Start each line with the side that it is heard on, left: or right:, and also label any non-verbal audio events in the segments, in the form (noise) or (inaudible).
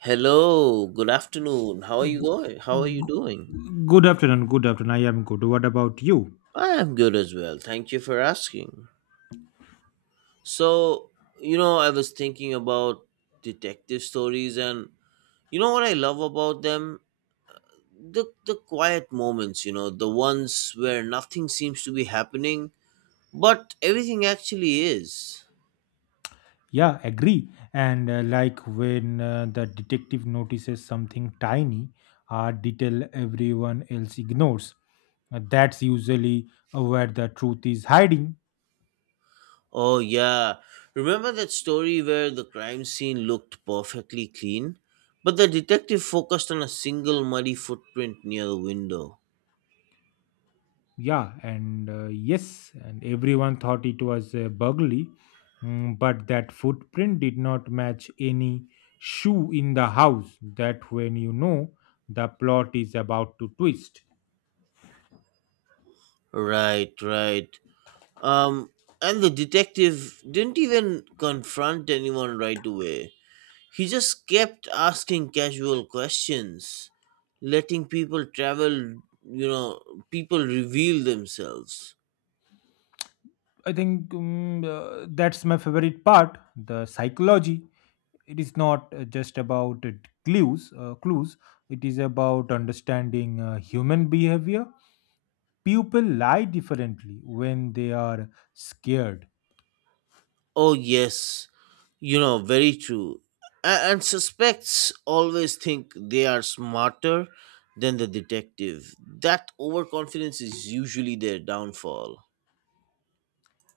right: Hello, good afternoon. How are you going? How are you
left: G-
right: doing?
left: Good afternoon. Good afternoon. I am good. What about you?
right: I am good as well. Thank you for asking. So, I was thinking about detective stories and you know what I love about them? The quiet moments, the ones where nothing seems to be happening, but everything actually is.
left: Yeah, agree. And like when the detective notices something tiny, a detail everyone else ignores. That's usually where the truth is hiding.
right: Oh, yeah. Remember that story where the crime scene looked perfectly clean? But the detective focused on a single muddy footprint near the window.
left: Yeah, and yes, and everyone thought it was a burglary, but that footprint did not match any shoe in the house. That when you know the plot is about to twist.
right: Right, right. Um, and the detective didn't even confront anyone right away. He just kept asking casual questions, letting people travel, people reveal themselves.
left: I think that's my favorite part, the psychology. It is not just about clues, clues. It is about understanding human behavior. People lie differently when they are scared.
right: Oh, yes. Very true. And suspects always think they are smarter than the detective. That overconfidence is usually their downfall.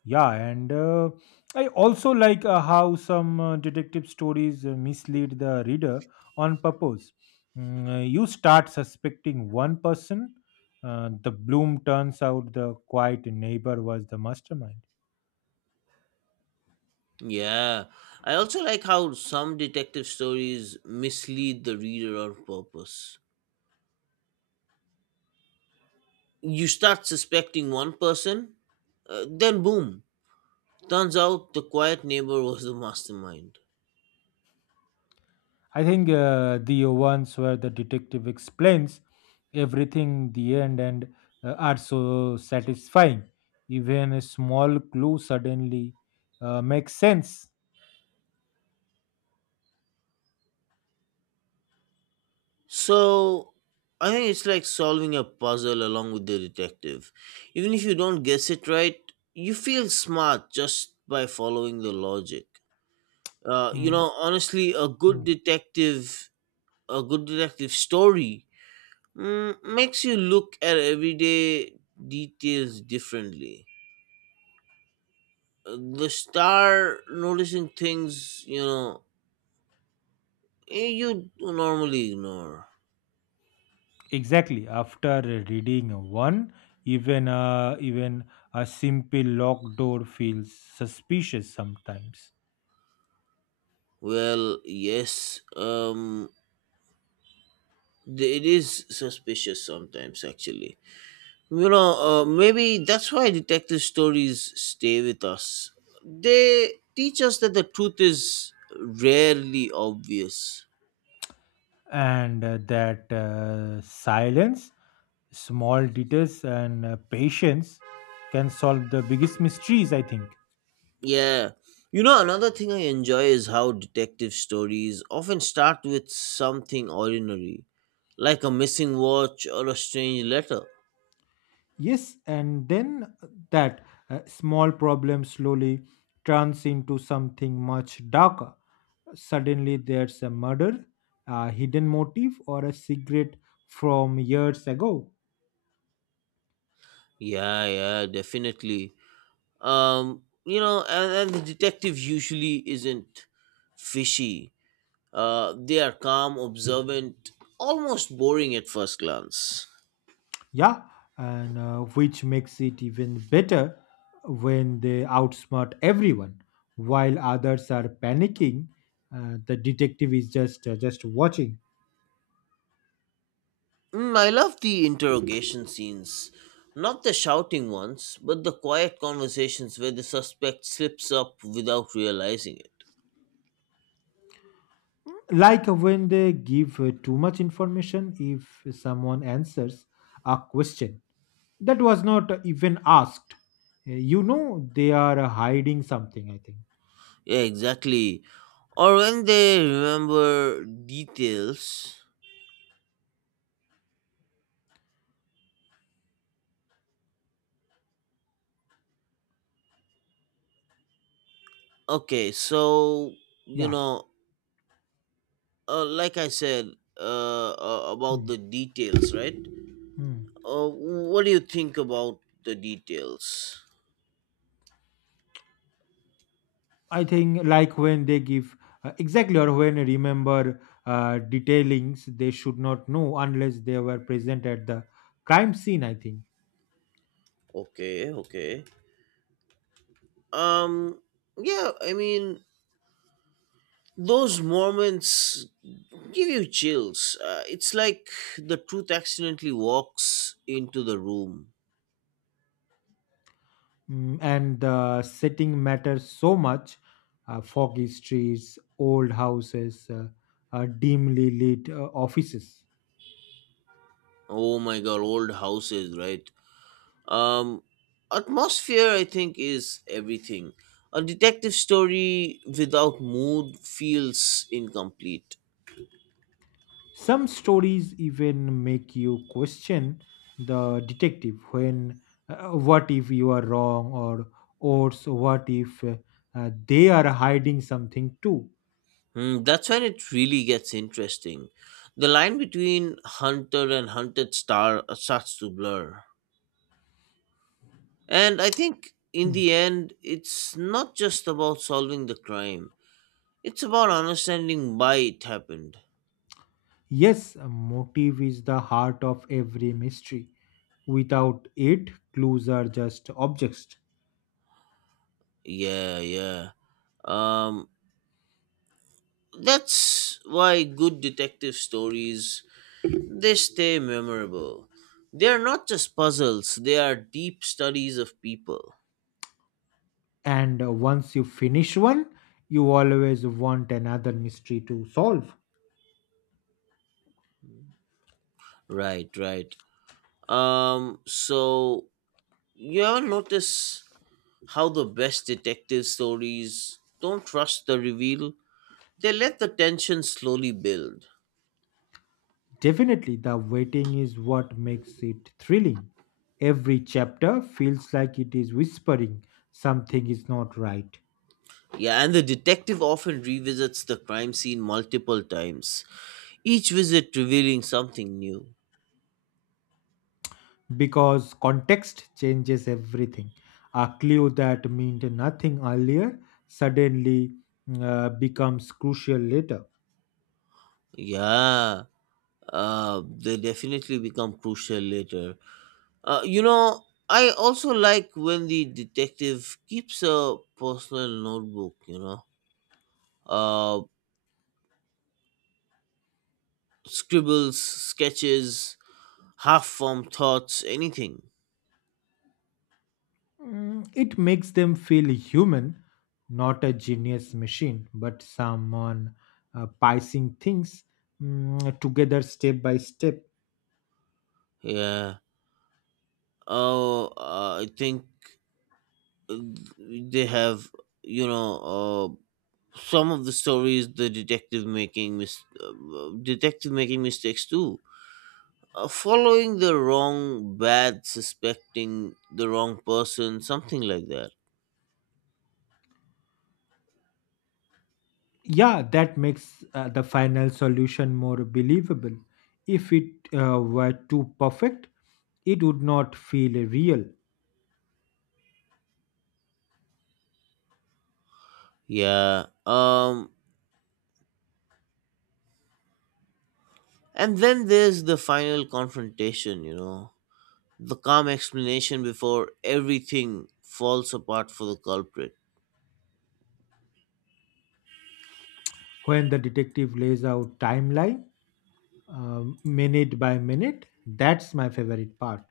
left: Yeah, and I also like how some detective stories mislead the reader on purpose. You start suspecting one person, the bloom turns out the quiet neighbor was the mastermind.
right: Yeah. I also like how some detective stories mislead the reader on purpose. You start suspecting one person, then boom, turns out the quiet neighbor was the mastermind.
left: I think the ones where the detective explains everything in the end and are so satisfying. Even a small clue suddenly makes sense.
right: So I think it's like solving a puzzle along with the detective. Even if you don't guess it right, you feel smart just by following the logic. Uh, you
left: Mm,
right: know, honestly,
left: mm.
right: a good detective story makes you look at everyday details differently. The star noticing things, you normally ignore.
left: Exactly. After reading one, even a simple locked door feels suspicious sometimes.
right: Well, yes. It is suspicious sometimes, actually. Maybe that's why detective stories stay with us. They teach us that the truth is rarely obvious.
left: And that silence, small details, and patience can solve the biggest mysteries, I think.
right: Yeah. Another thing I enjoy is how detective stories often start with something ordinary, like a missing watch or a strange letter.
left: Yes, and then that small problem slowly turns into something much darker. Suddenly, there's a murder, a hidden motive, or a secret from years ago.
right: Yeah, yeah, definitely. And the detective usually isn't fishy. They are calm, observant, almost boring at first glance.
left: Yeah, and which makes it even better when they outsmart everyone while others are panicking. The detective is just watching.
right: I love the interrogation scenes. Not the shouting ones, but the quiet conversations where the suspect slips up without realizing it.
left: Like when they give too much information, if someone answers a question that was not even asked, you know they are hiding something, I think.
right: Yeah, exactly. Or when they remember details. Okay, so, you
left: Yeah.
right: know, like I said about
left: Mm.
right: the details, right?
left: Mm.
right: What do you think about the details?
left: I think like when they give exactly or when I remember detailings they should not know unless they were present at the crime scene. I think,
right: Okay, okay. Um, yeah, I mean, those moments give you chills. It's like the truth accidentally walks into the room.
left: And the setting matters so much. Foggy streets, old houses, dimly lit offices.
right: Oh my god, old houses, right? Um, Atmosphere, I think, is everything. A detective story without mood feels incomplete.
left: Some stories even make you question the detective when what if you are wrong or or so what if they are hiding something too.
right: That's when it really gets interesting. The line between hunter and hunted starts to blur. And I think in
left: Hmm.
right: the end, it's not just about solving the crime. It's about understanding why it happened.
left: Yes, a motive is the heart of every mystery. Without it, clues are just objects.
right: Yeah, yeah. Um that's why good detective stories they stay memorable. They are not just puzzles, they are deep studies of people.
left: And Once you finish one, you always want another mystery to solve.
right: Right, right. So you ever notice how the best detective stories don't trust the reveal? They let the tension slowly build.
left: Definitely, the waiting is what makes it thrilling. Every chapter feels like it is whispering something is not right
right: Yeah, and the detective often revisits the crime scene multiple times, each visit revealing something new.
left: because context changes everything. A clue that meant nothing earlier suddenly becomes crucial later.
right: Yeah, they definitely become crucial later. I also like when the detective keeps a personal notebook, uh, scribbles, sketches, half formed thoughts, anything.
left: Mm, it makes them feel human, not a genius machine, but someone piecing things together step by step.
right: Yeah. Oh, I think they have you know some of the stories the detective making mistakes too, following the wrong bad, suspecting the wrong person, something like that.
left: Yeah, that makes the final solution more believable. If it were too perfect, it would not feel real.
right: Yeah, and then there's the final confrontation, the calm explanation before everything falls apart for the culprit.
left: When the detective lays out timeline, minute by minute, that's my favorite part.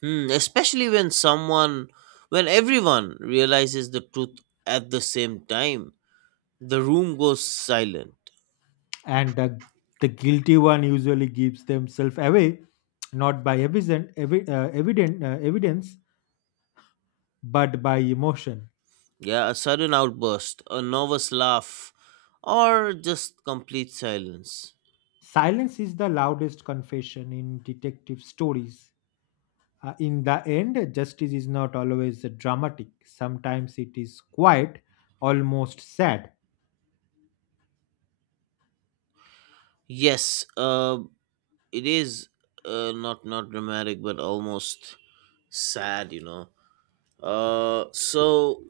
right: Especially when everyone realizes the truth at the same time, the room goes silent.
left: And the guilty one usually gives themselves away, not by evidence, but by emotion.
right: Yeah, a sudden outburst, a nervous laugh, or just complete silence.
left: Silence is the loudest confession in detective stories. In the end, justice is not always dramatic. Sometimes it is quiet, almost sad.
right: Yes, it is not dramatic, but almost sad. Uh, so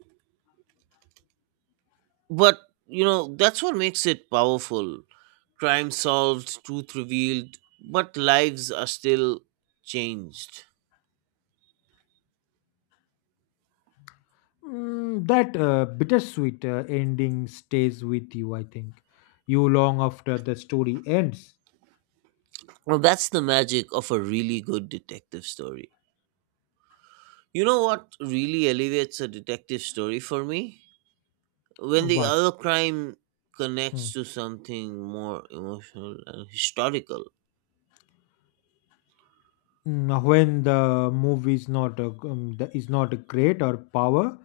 right: But you know, that's what makes it powerful. Crime solved, truth revealed, but lives are still changed.
left: That bittersweet ending stays with you, I think. You long after the story ends.
right: Well, that's the magic of a really good detective story. You know what really elevates a detective story for me? When the
left: What?
right: other crime connects
left: Mm.
right: to something more emotional and historical.
left: When the movie is not is not great or power,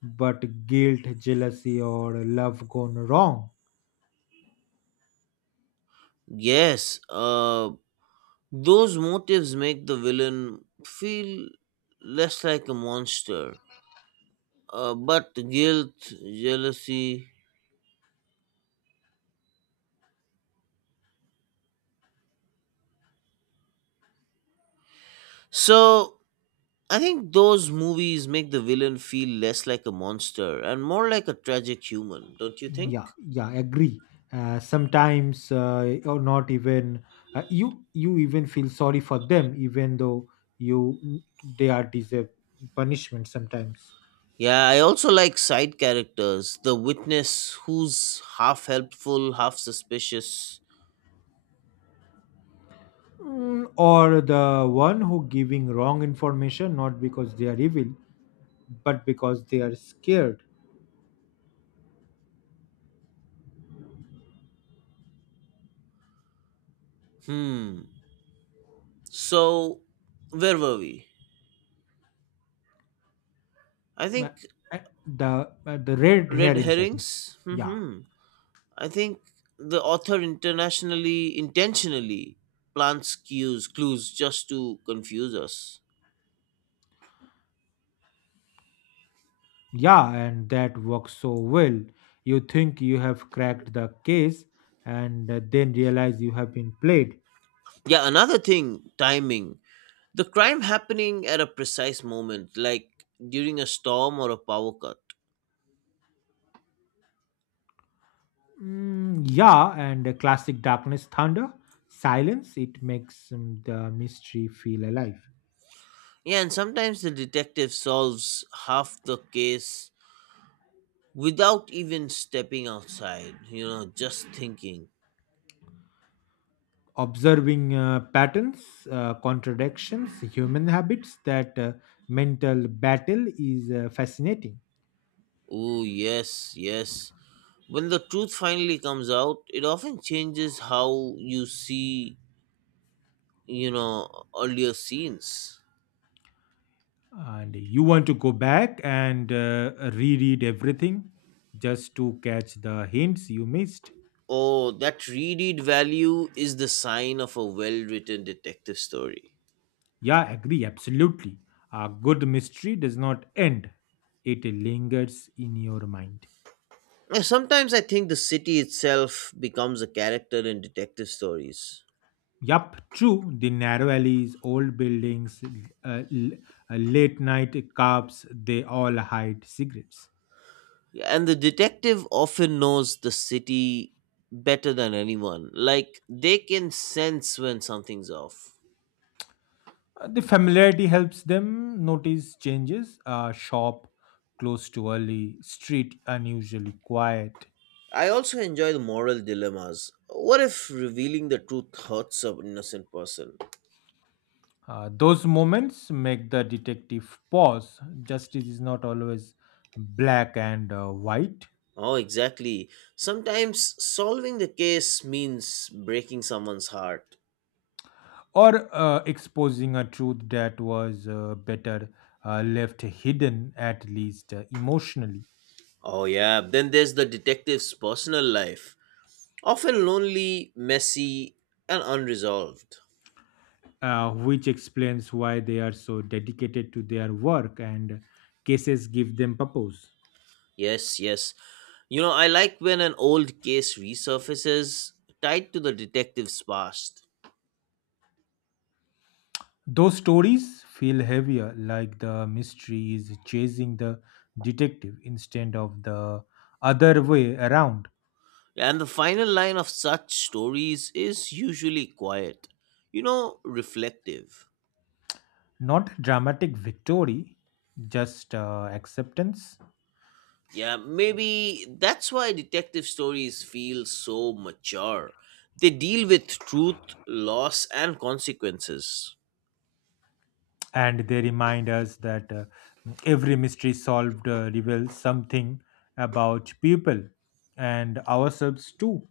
left: but guilt, jealousy, or love gone wrong.
right: Yes, those motives make the villain feel less like a monster, but guilt, jealousy. So I think those movies make the villain feel less like a monster and more like a tragic human, don't you think?
left: Yeah, yeah, agree. Sometimes or not even you even feel sorry for them even though you they are deserve punishment sometimes.
right: Yeah, I also like side characters. The witness, who's half helpful, half suspicious.
left: Or the one who giving wrong information not because they are evil but because they are scared.
right: Hmm. So, where were we? I
left: Ma-
right: think
left: uh, the the red
right: red
left: herrings, I think.
right: herrings.
left: Yeah.
right: Hmm. I think the author internationally intentionally plants clues just to confuse us.
left: Yeah, and that works so well. You think you have cracked the case and then realize you have been played.
right: Yeah, another thing, timing. The crime happening at a precise moment, like during a storm or a power cut.
left: Mm, yeah, and the classic darkness thunder, silence, it makes the mystery feel alive.
right: Yeah, and sometimes the detective solves half the case without even stepping outside, just thinking.
left: Observing patterns, contradictions, human habits, that mental battle is fascinating.
right: Oh, yes, yes. When the truth finally comes out, it often changes how you see, earlier scenes.
left: And you want to go back and reread everything just to catch the hints you missed.
right: Oh, that reread value is the sign of a well written detective story.
left: Yeah, I agree, absolutely. A good mystery does not end, it lingers in your mind.
right: Sometimes I think the city itself becomes a character in detective stories.
left: Yup, true. The narrow alleys, old buildings, uh, l- late night cabs, they all hide secrets.
right: Yeah, and the detective often knows the city better than anyone. Like, they can sense when something's off.
left: The familiarity helps them notice changes. A shop close to early, street unusually quiet.
right: I also enjoy the moral dilemmas. What if revealing the truth hurts an innocent person?
left: Those moments make the detective pause. Justice is not always black and white.
right: Oh, exactly. Sometimes solving the case means breaking someone's heart.
left: Or exposing a truth that was better left hidden, at least emotionally,
right: Oh, yeah. Then there's the detective's personal life, often lonely, messy, and unresolved.
left: which explains why they are so dedicated to their work and cases give them purpose.
right: Yes, yes. I like when an old case resurfaces tied to the detective's past.
left: Those stories feel heavier, like the mystery is chasing the detective instead of the other way around.
right: And the final line of such stories is usually quiet, reflective.
left: Not dramatic victory, just acceptance.
right: Yeah, maybe that's why detective stories feel so mature. They deal with truth, loss, and consequences.
left: And they remind us that. Every mystery solved reveals something about people and ourselves too.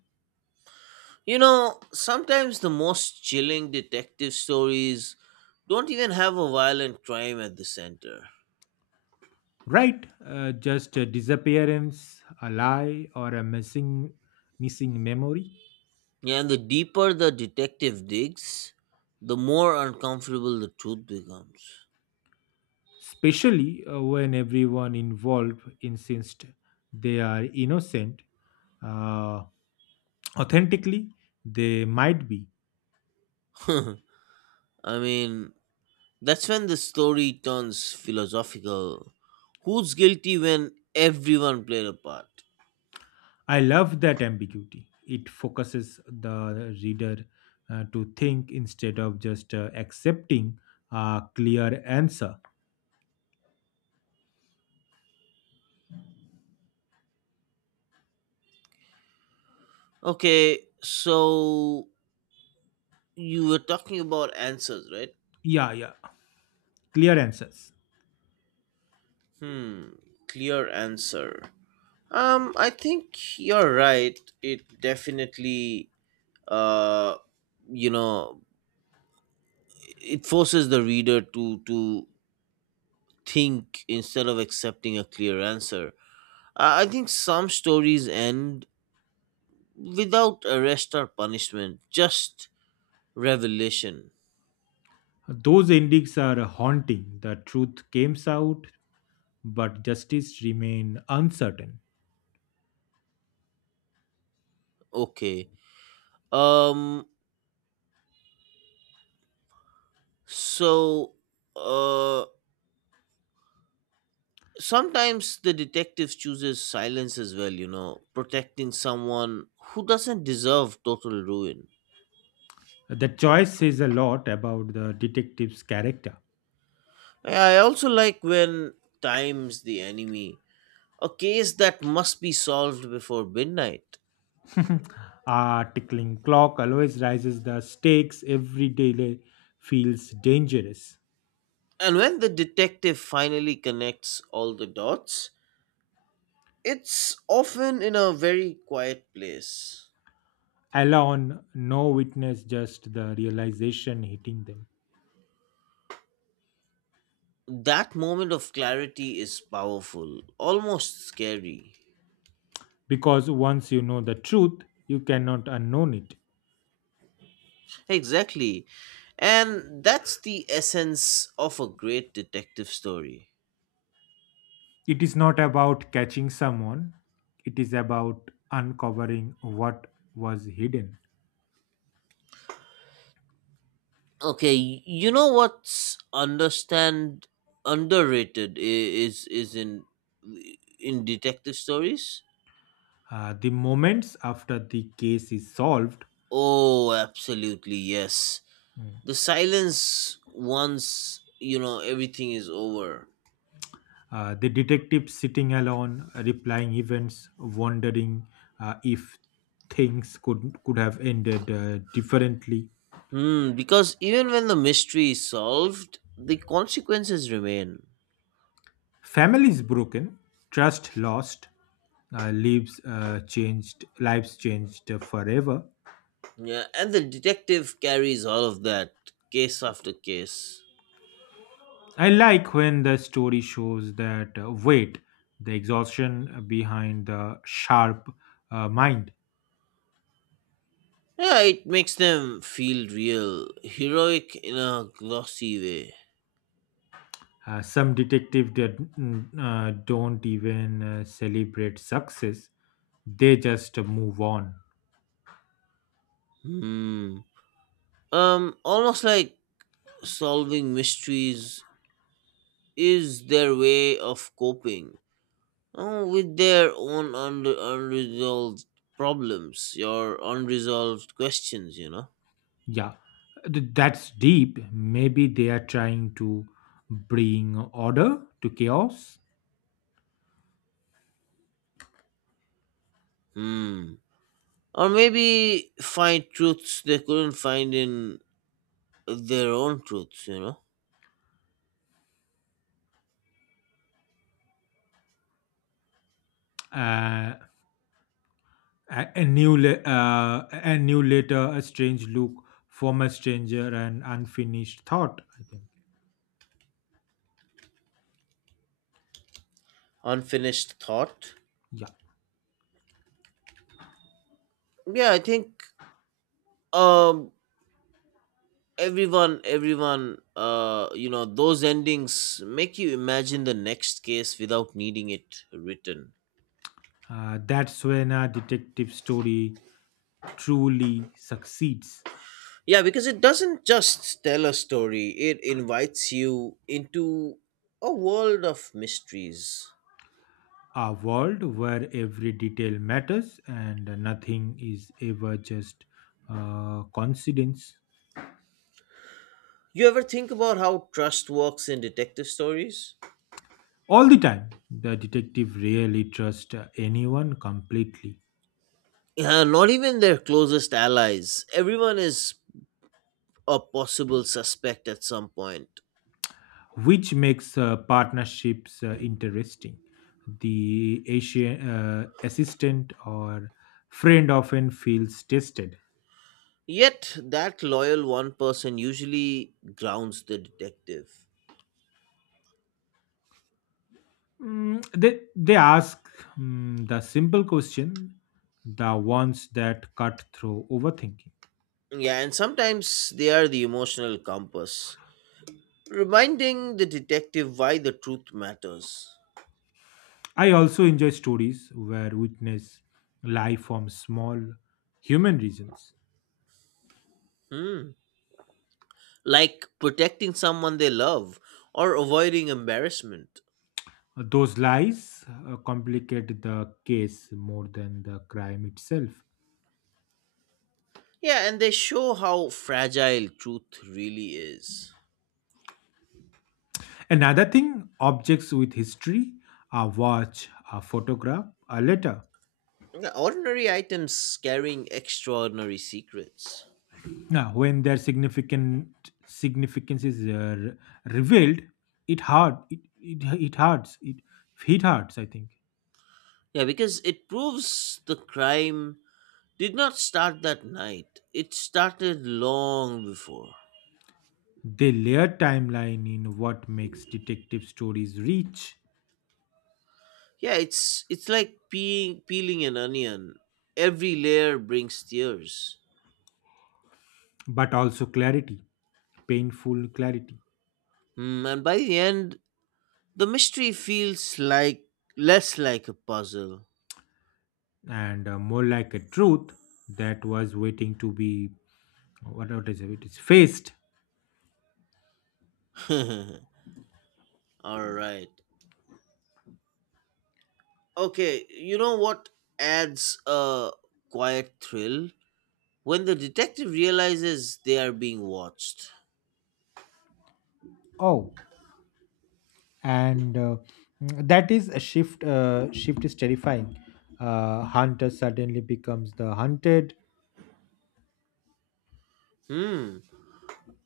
right: Sometimes the most chilling detective stories don't even have a violent crime at the center.
left: Right, just a disappearance, a lie, or a missing memory.
right: Yeah, and the deeper the detective digs, the more uncomfortable the truth becomes.
left: Especially when everyone involved insists they are innocent, uh, authentically they might be.
right: (laughs) I mean, that's when the story turns philosophical. Who's guilty when everyone played a part?
left: I love that ambiguity. It focuses the reader to think instead of just accepting a clear answer.
right: Okay, so you were talking about answers, right?
left: Yeah, yeah, clear answers.
right: Hmm, clear answer. I think you're right. It definitely, uh, you know, it forces the reader to think instead of accepting a clear answer. I think some stories end without arrest or punishment, just revelation.
left: Those endings are haunting. The truth came out, but justice remain uncertain.
right: Okay. Um. So, uh, sometimes the detective chooses silence as well. Protecting someone who doesn't deserve total ruin.
left: The choice says a lot about the detective's character.
right: Yeah, I also like when time's the enemy, a case that must be solved before midnight.
left: (laughs) A tickling clock always rises the stakes. Every day feels dangerous.
right: And when the detective finally connects all the dots, it's often in a very quiet place.
left: Alone, no witness, just the realization hitting them.
right: That moment of clarity is powerful, almost scary.
left: Because once you know the truth you cannot unknown it.
right: Exactly. And that's the essence of a great detective story.
left: It is not about catching someone, it is about uncovering what was hidden.
right: Okay, you know what's understand underrated is in detective stories?
left: The moments after the case is solved.
right: Oh, absolutely, yes.
left: Mm.
right: The silence once, everything is over.
left: The detective sitting alone replying events wondering if things could have ended differently.
right: Because even when the mystery is solved, the consequences remain.
left: Family is broken, trust lost, lives changed forever.
right: Yeah, and the detective carries all of that case after case.
left: I like when the story shows that weight, the exhaustion behind the sharp mind.
right: Yeah, it makes them feel real, heroic in a glossy way.
left: Some detective don't even celebrate success, they just move on.
right: Hmm. Almost like solving mysteries is their way of coping with their own unresolved problems, your unresolved questions, you know?
left: Yeah. Th- that's deep, maybe they are trying to bring order to chaos.
right: Hmm. Or maybe find truths they couldn't find in their own truths, you know?
left: uh, a new letter, a strange look from a stranger, an unfinished thought, I think.
right: Unfinished thought.
left: Yeah,
right: Yeah, I think um everyone those endings make you imagine the next case without needing it written.
left: that's when a detective story truly succeeds.
right: Yeah, because it doesn't just tell a story, it invites you into a world of mysteries.
left: A world where every detail matters and nothing is ever just coincidence.
right: You ever think about how trust works in detective stories?
left: All the time the detective really trusts anyone completely,
right: Yeah, not even their closest allies, everyone is a possible suspect at some point.
left: which makes partnerships interesting. The Asian assistant or friend often feels tested.
right: Yet that loyal one person usually grounds the detective.
left: They ask the simple question, the ones that cut through overthinking.
right: Yeah, and sometimes they are the emotional compass, reminding the detective why the truth matters.
left: I also enjoy stories where witness lie from small human reasons.
right: Hmm. Like protecting someone they love or avoiding embarrassment.
left: Those lies complicate the case more than the crime itself.
right: Yeah, and they show how fragile truth really is.
left: Another thing, objects with history, a watch, a photograph, a letter.
right: Yeah, ordinary items carrying extraordinary secrets.
left: Now, when their significant significance is revealed, it hurts. I think
right: Yeah, because it proves the crime did not start that night, it started long before.
left: they layer timeline in what makes detective stories rich,
right: Yeah, it's like peeling an onion. Every layer brings tears.
left: but also clarity, painful clarity.
right: Hmm. And by the end, the mystery feels like less like a puzzle.
left: And more like a truth that was waiting to be what is it? It is faced.
right: (laughs) All right. Okay, you know what adds a quiet thrill? When the detective realizes they are being watched.
left: Oh, and mm, that is a shift shift is terrifying, hunter suddenly becomes the hunted.
right: Hmm.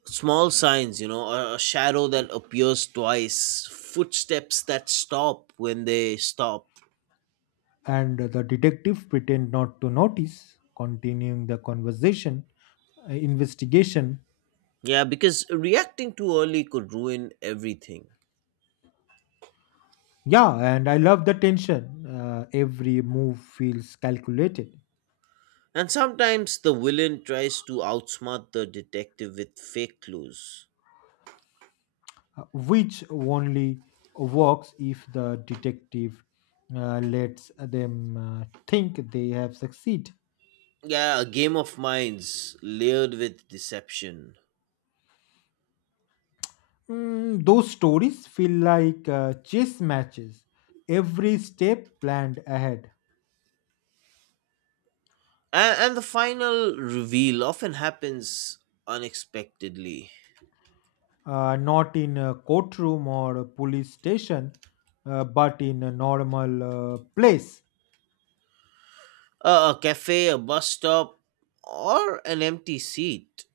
right: Small signs, a shadow that appears twice, footsteps that stop when they stop.
left: And the detective pretend not to notice continuing the conversation investigation.
right: Yeah, because reacting too early could ruin everything.
left: Yeah, and I love the tension, every move feels calculated.
right: And sometimes the villain tries to outsmart the detective with fake clues.
left: Which only works if the detective lets them think they have succeed.
right: Yeah, a game of minds layered with deception.
left: Mm, those stories feel like chess matches, every step planned ahead.
right: And the final reveal often happens unexpectedly.
left: Not in a courtroom or a police station, but in a normal place.
right: A cafe, a bus stop, or an empty seat.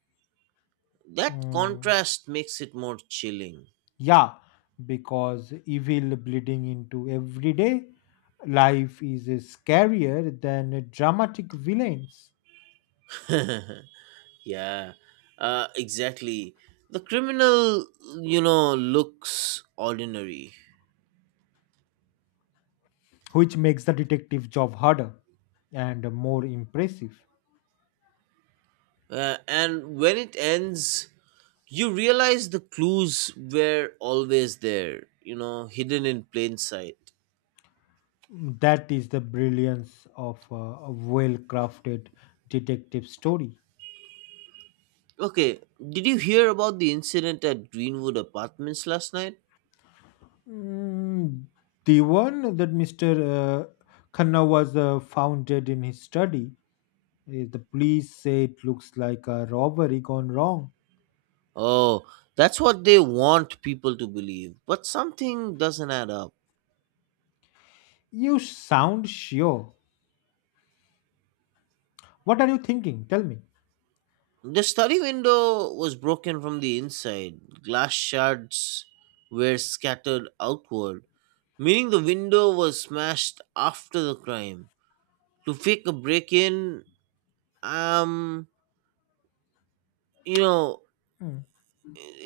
right: That
left: Mm,
right: contrast makes it more chilling.
left: yeah, because evil bleeding into everyday life is scarier than dramatic villains,
right: Yeah, exactly. The criminal, looks ordinary.
left: which makes the detective job harder and more impressive.
right: And when it ends, you realize the clues were always there, hidden in plain sight.
left: That is the brilliance of a well crafted detective story.
right: Okay, did you hear about the incident at Greenwood Apartments last night?
left: Mm, the one that Mr. Uh, Khanna was founded in his study. The police say it looks like a robbery gone wrong.
right: Oh, that's what they want people to believe, but something doesn't add up.
left: You sound sure. What are you thinking? Tell me.
right: The study window was broken from the inside. Glass shards were scattered outward, meaning the window was smashed after the crime. To fake a break in, um, you know,
left: Mm.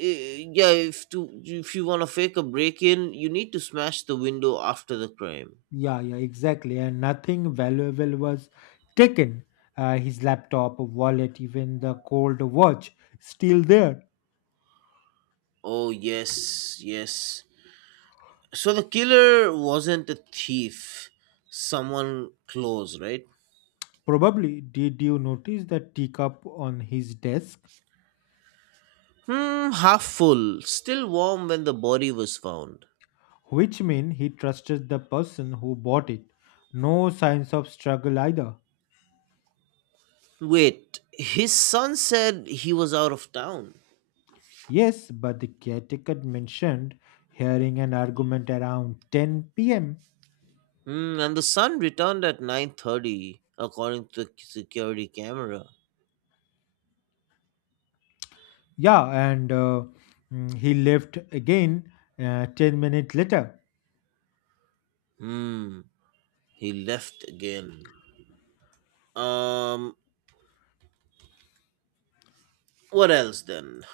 right: yeah, if you want to fake a break in, you need to smash the window after the crime.
left: Yeah, yeah, exactly. And nothing valuable was taken. His laptop, wallet, even the gold watch, still there.
right: Oh yes, yes. So the killer wasn't a thief, someone close, right?
left: Probably did you notice the teacup on his desk,
right: Half full, still warm when the body was found.
left: which means he trusted the person who bought it. No signs of struggle either.
right: Wait, his son said he was out of town.
left: Yes, but the caretaker mentioned hearing an argument around 10 p.m.
right: And the son returned at 9:30 according to the security camera.
left: Yeah, and he left again 10 minutes later.
right: Hmm, he left again. Um, what else then?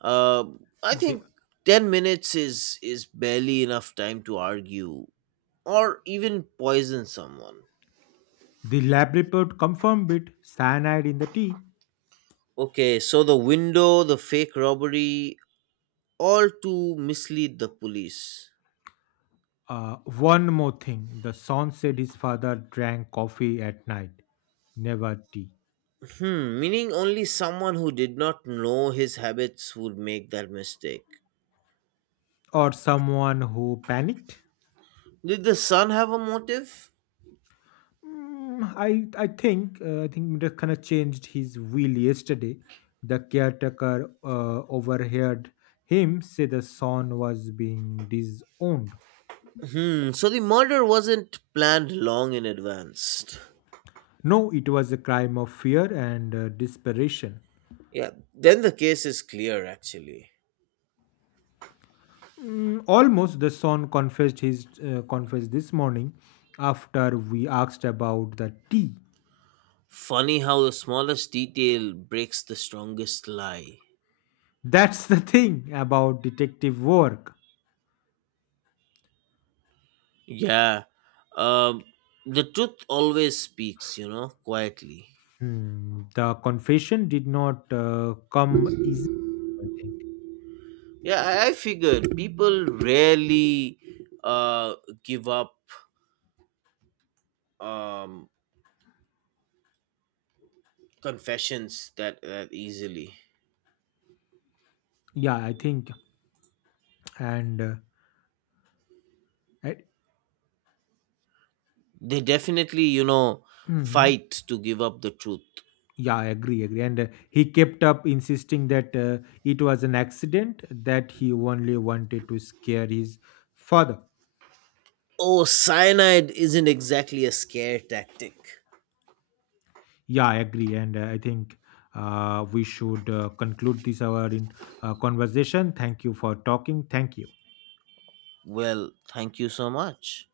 right: Uh, I
left: The,
right: think 10 minutes is barely enough time to argue or even poison someone.
left: the lab report confirmed it, cyanide in the tea.
right: Okay, so the window, the fake robbery, all to mislead the police.
left: One more thing, the son said his father drank coffee at night, never tea.
right: Meaning only someone who did not know his habits would make that mistake.
left: Or someone who panicked.
right: Did the son have a motive?
left: Mm, I think Murakana changed his wheel yesterday. The caretaker overheard him say the son was being disowned.
right: So the murder wasn't planned long in advance.
left: No, it was a crime of fear and desperation.
right: Yeah, then the case is clear actually.
left: Mm, almost the son confessed his confessed this morning after we asked about the tea.
right: Funny how the smallest detail breaks the strongest lie.
left: That's the thing about detective work.
right: Yeah, um, the truth always speaks, quietly.
left: Hmm, the confession did not come easy, I think.
right: Yeah, I figured people rarely uh, give up um, confessions that easily.
left: Yeah, I think, and uh, I,
right: They definitely,
left: Mhm.
right: fight to give up the truth.
left: Yeah, I agree, agree. And he kept up insisting that it was an accident, that he only wanted to scare his father.
right: Oh, cyanide isn't exactly a scare tactic.
left: Yeah, I agree, and I think we should conclude this hour in conversation. Thank you for talking. Thank you.
right: Well, thank you so much.